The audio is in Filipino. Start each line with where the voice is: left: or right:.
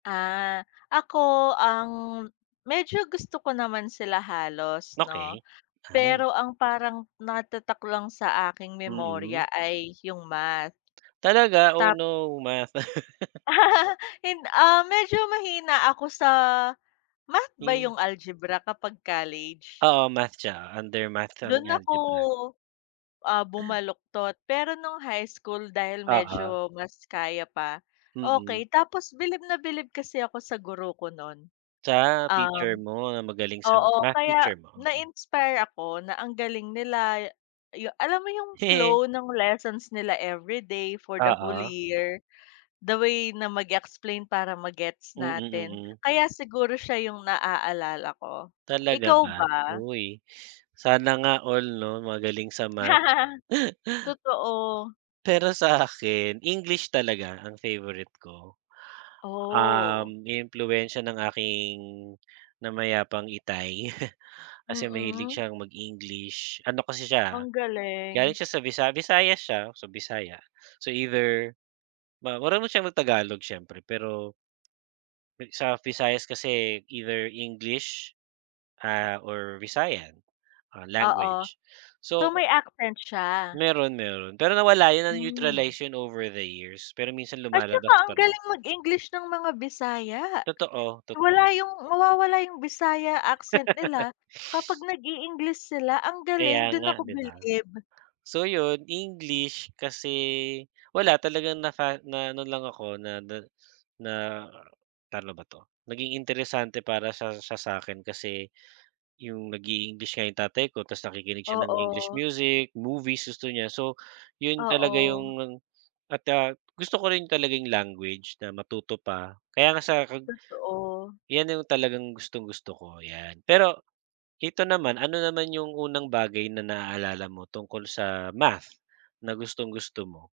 left: Ah, ako ang medyo gusto ko naman sila halos 'no.
right: Okey, ay.
left: Pero ang parang natatak lang sa aking
right: Mm.
left: memorya ay yung Math.
right: Talaga? Oh
left: Tap
right: no Math.
left: Hin ah, medyo mahina ako sa Math ba
right: Mm.
left: yung algebra kapag college?
right: Oo, Math siya, under Math ang
left: Dun ako,
right: algebra.
left: ah, bumaluktot pero nung high school dahil
right: Oo.
left: medyo mas kaya pa,
right: Mm.
left: okey tapos bilib na bilib kasi ako sa guro ko nun.
right: Sa teacher
left: Um,
right: mo, magaling sa
left: oo
right: Math
left: kaya
right: teacher mo? Mhm.
left: na-inspire ako na ang galing nila ya yu alam mo yung flow ng lessons nila every day for the whole
right: Oo.
left: year, the way na mag-explain para ma-gets
right: Mm,
left: natin.
right: mm.
left: Kaya siguro siya yung na-aalala ko.
right: Talaga
left: Ikaw
right: ba?
left: ba?
right: Uy, sana nga all 'no magaling sa Math.
left: Totoo.
right: Pero sa akin English talaga ang favorite ko.
left: Oh.
right: Um, inimpluwensya ng aking namayapang itay kasi mahilig
left: Mm.
right: siyang mag-English, ano kasi
left: Ang
right: siya,
left: galing.
right: galing siya sa Visa Visayas siya, so Bisaya. So, either, ma marunong siyang mag-tagalog siyempre pero sa Visayas kasi either English ah, or Visayan
left: Oo.
right: language,
left: So
right: so
left: may
right: kay
left: accent siya?
right: meron, meron pero nawala yun ng
left: Hmm.
right: na-neutralization yun over the years, pero minsan
left: At saka
right: lumalabas
left: ang
right: pa rin.
left: galing mag-English ng mga Bisaya.
right: Totoo,
left: Wala
right: totoo.
left: yung mawawala yung Bisaya accent nila kapag nag-i-English sila, ang galing
right: Kaya
left: dun
right: nga
left: ako
right: di ba?
left: bilib.
right: So yun, English kasi, wala talagang naka na-ano lang ako na na na paano ba to, naging interesante para sa siya sa'kin kasi, yung nag-i-English nga yung tatay ko tapos nakikinig siya ng English
left: Oo.
right: music, movies, gusto niya so yun talaga
left: Oo.
right: yung, at, ah, gusto ko rin talaga yung language na matuto pa kaya nga sa kag
left: Totoo.
right: yan na yung talagang gustong-gusto ko, yan. Pero, ito naman ano naman yung unang bagay na naaalala mo tungkol sa Math na gustong-gusto mo?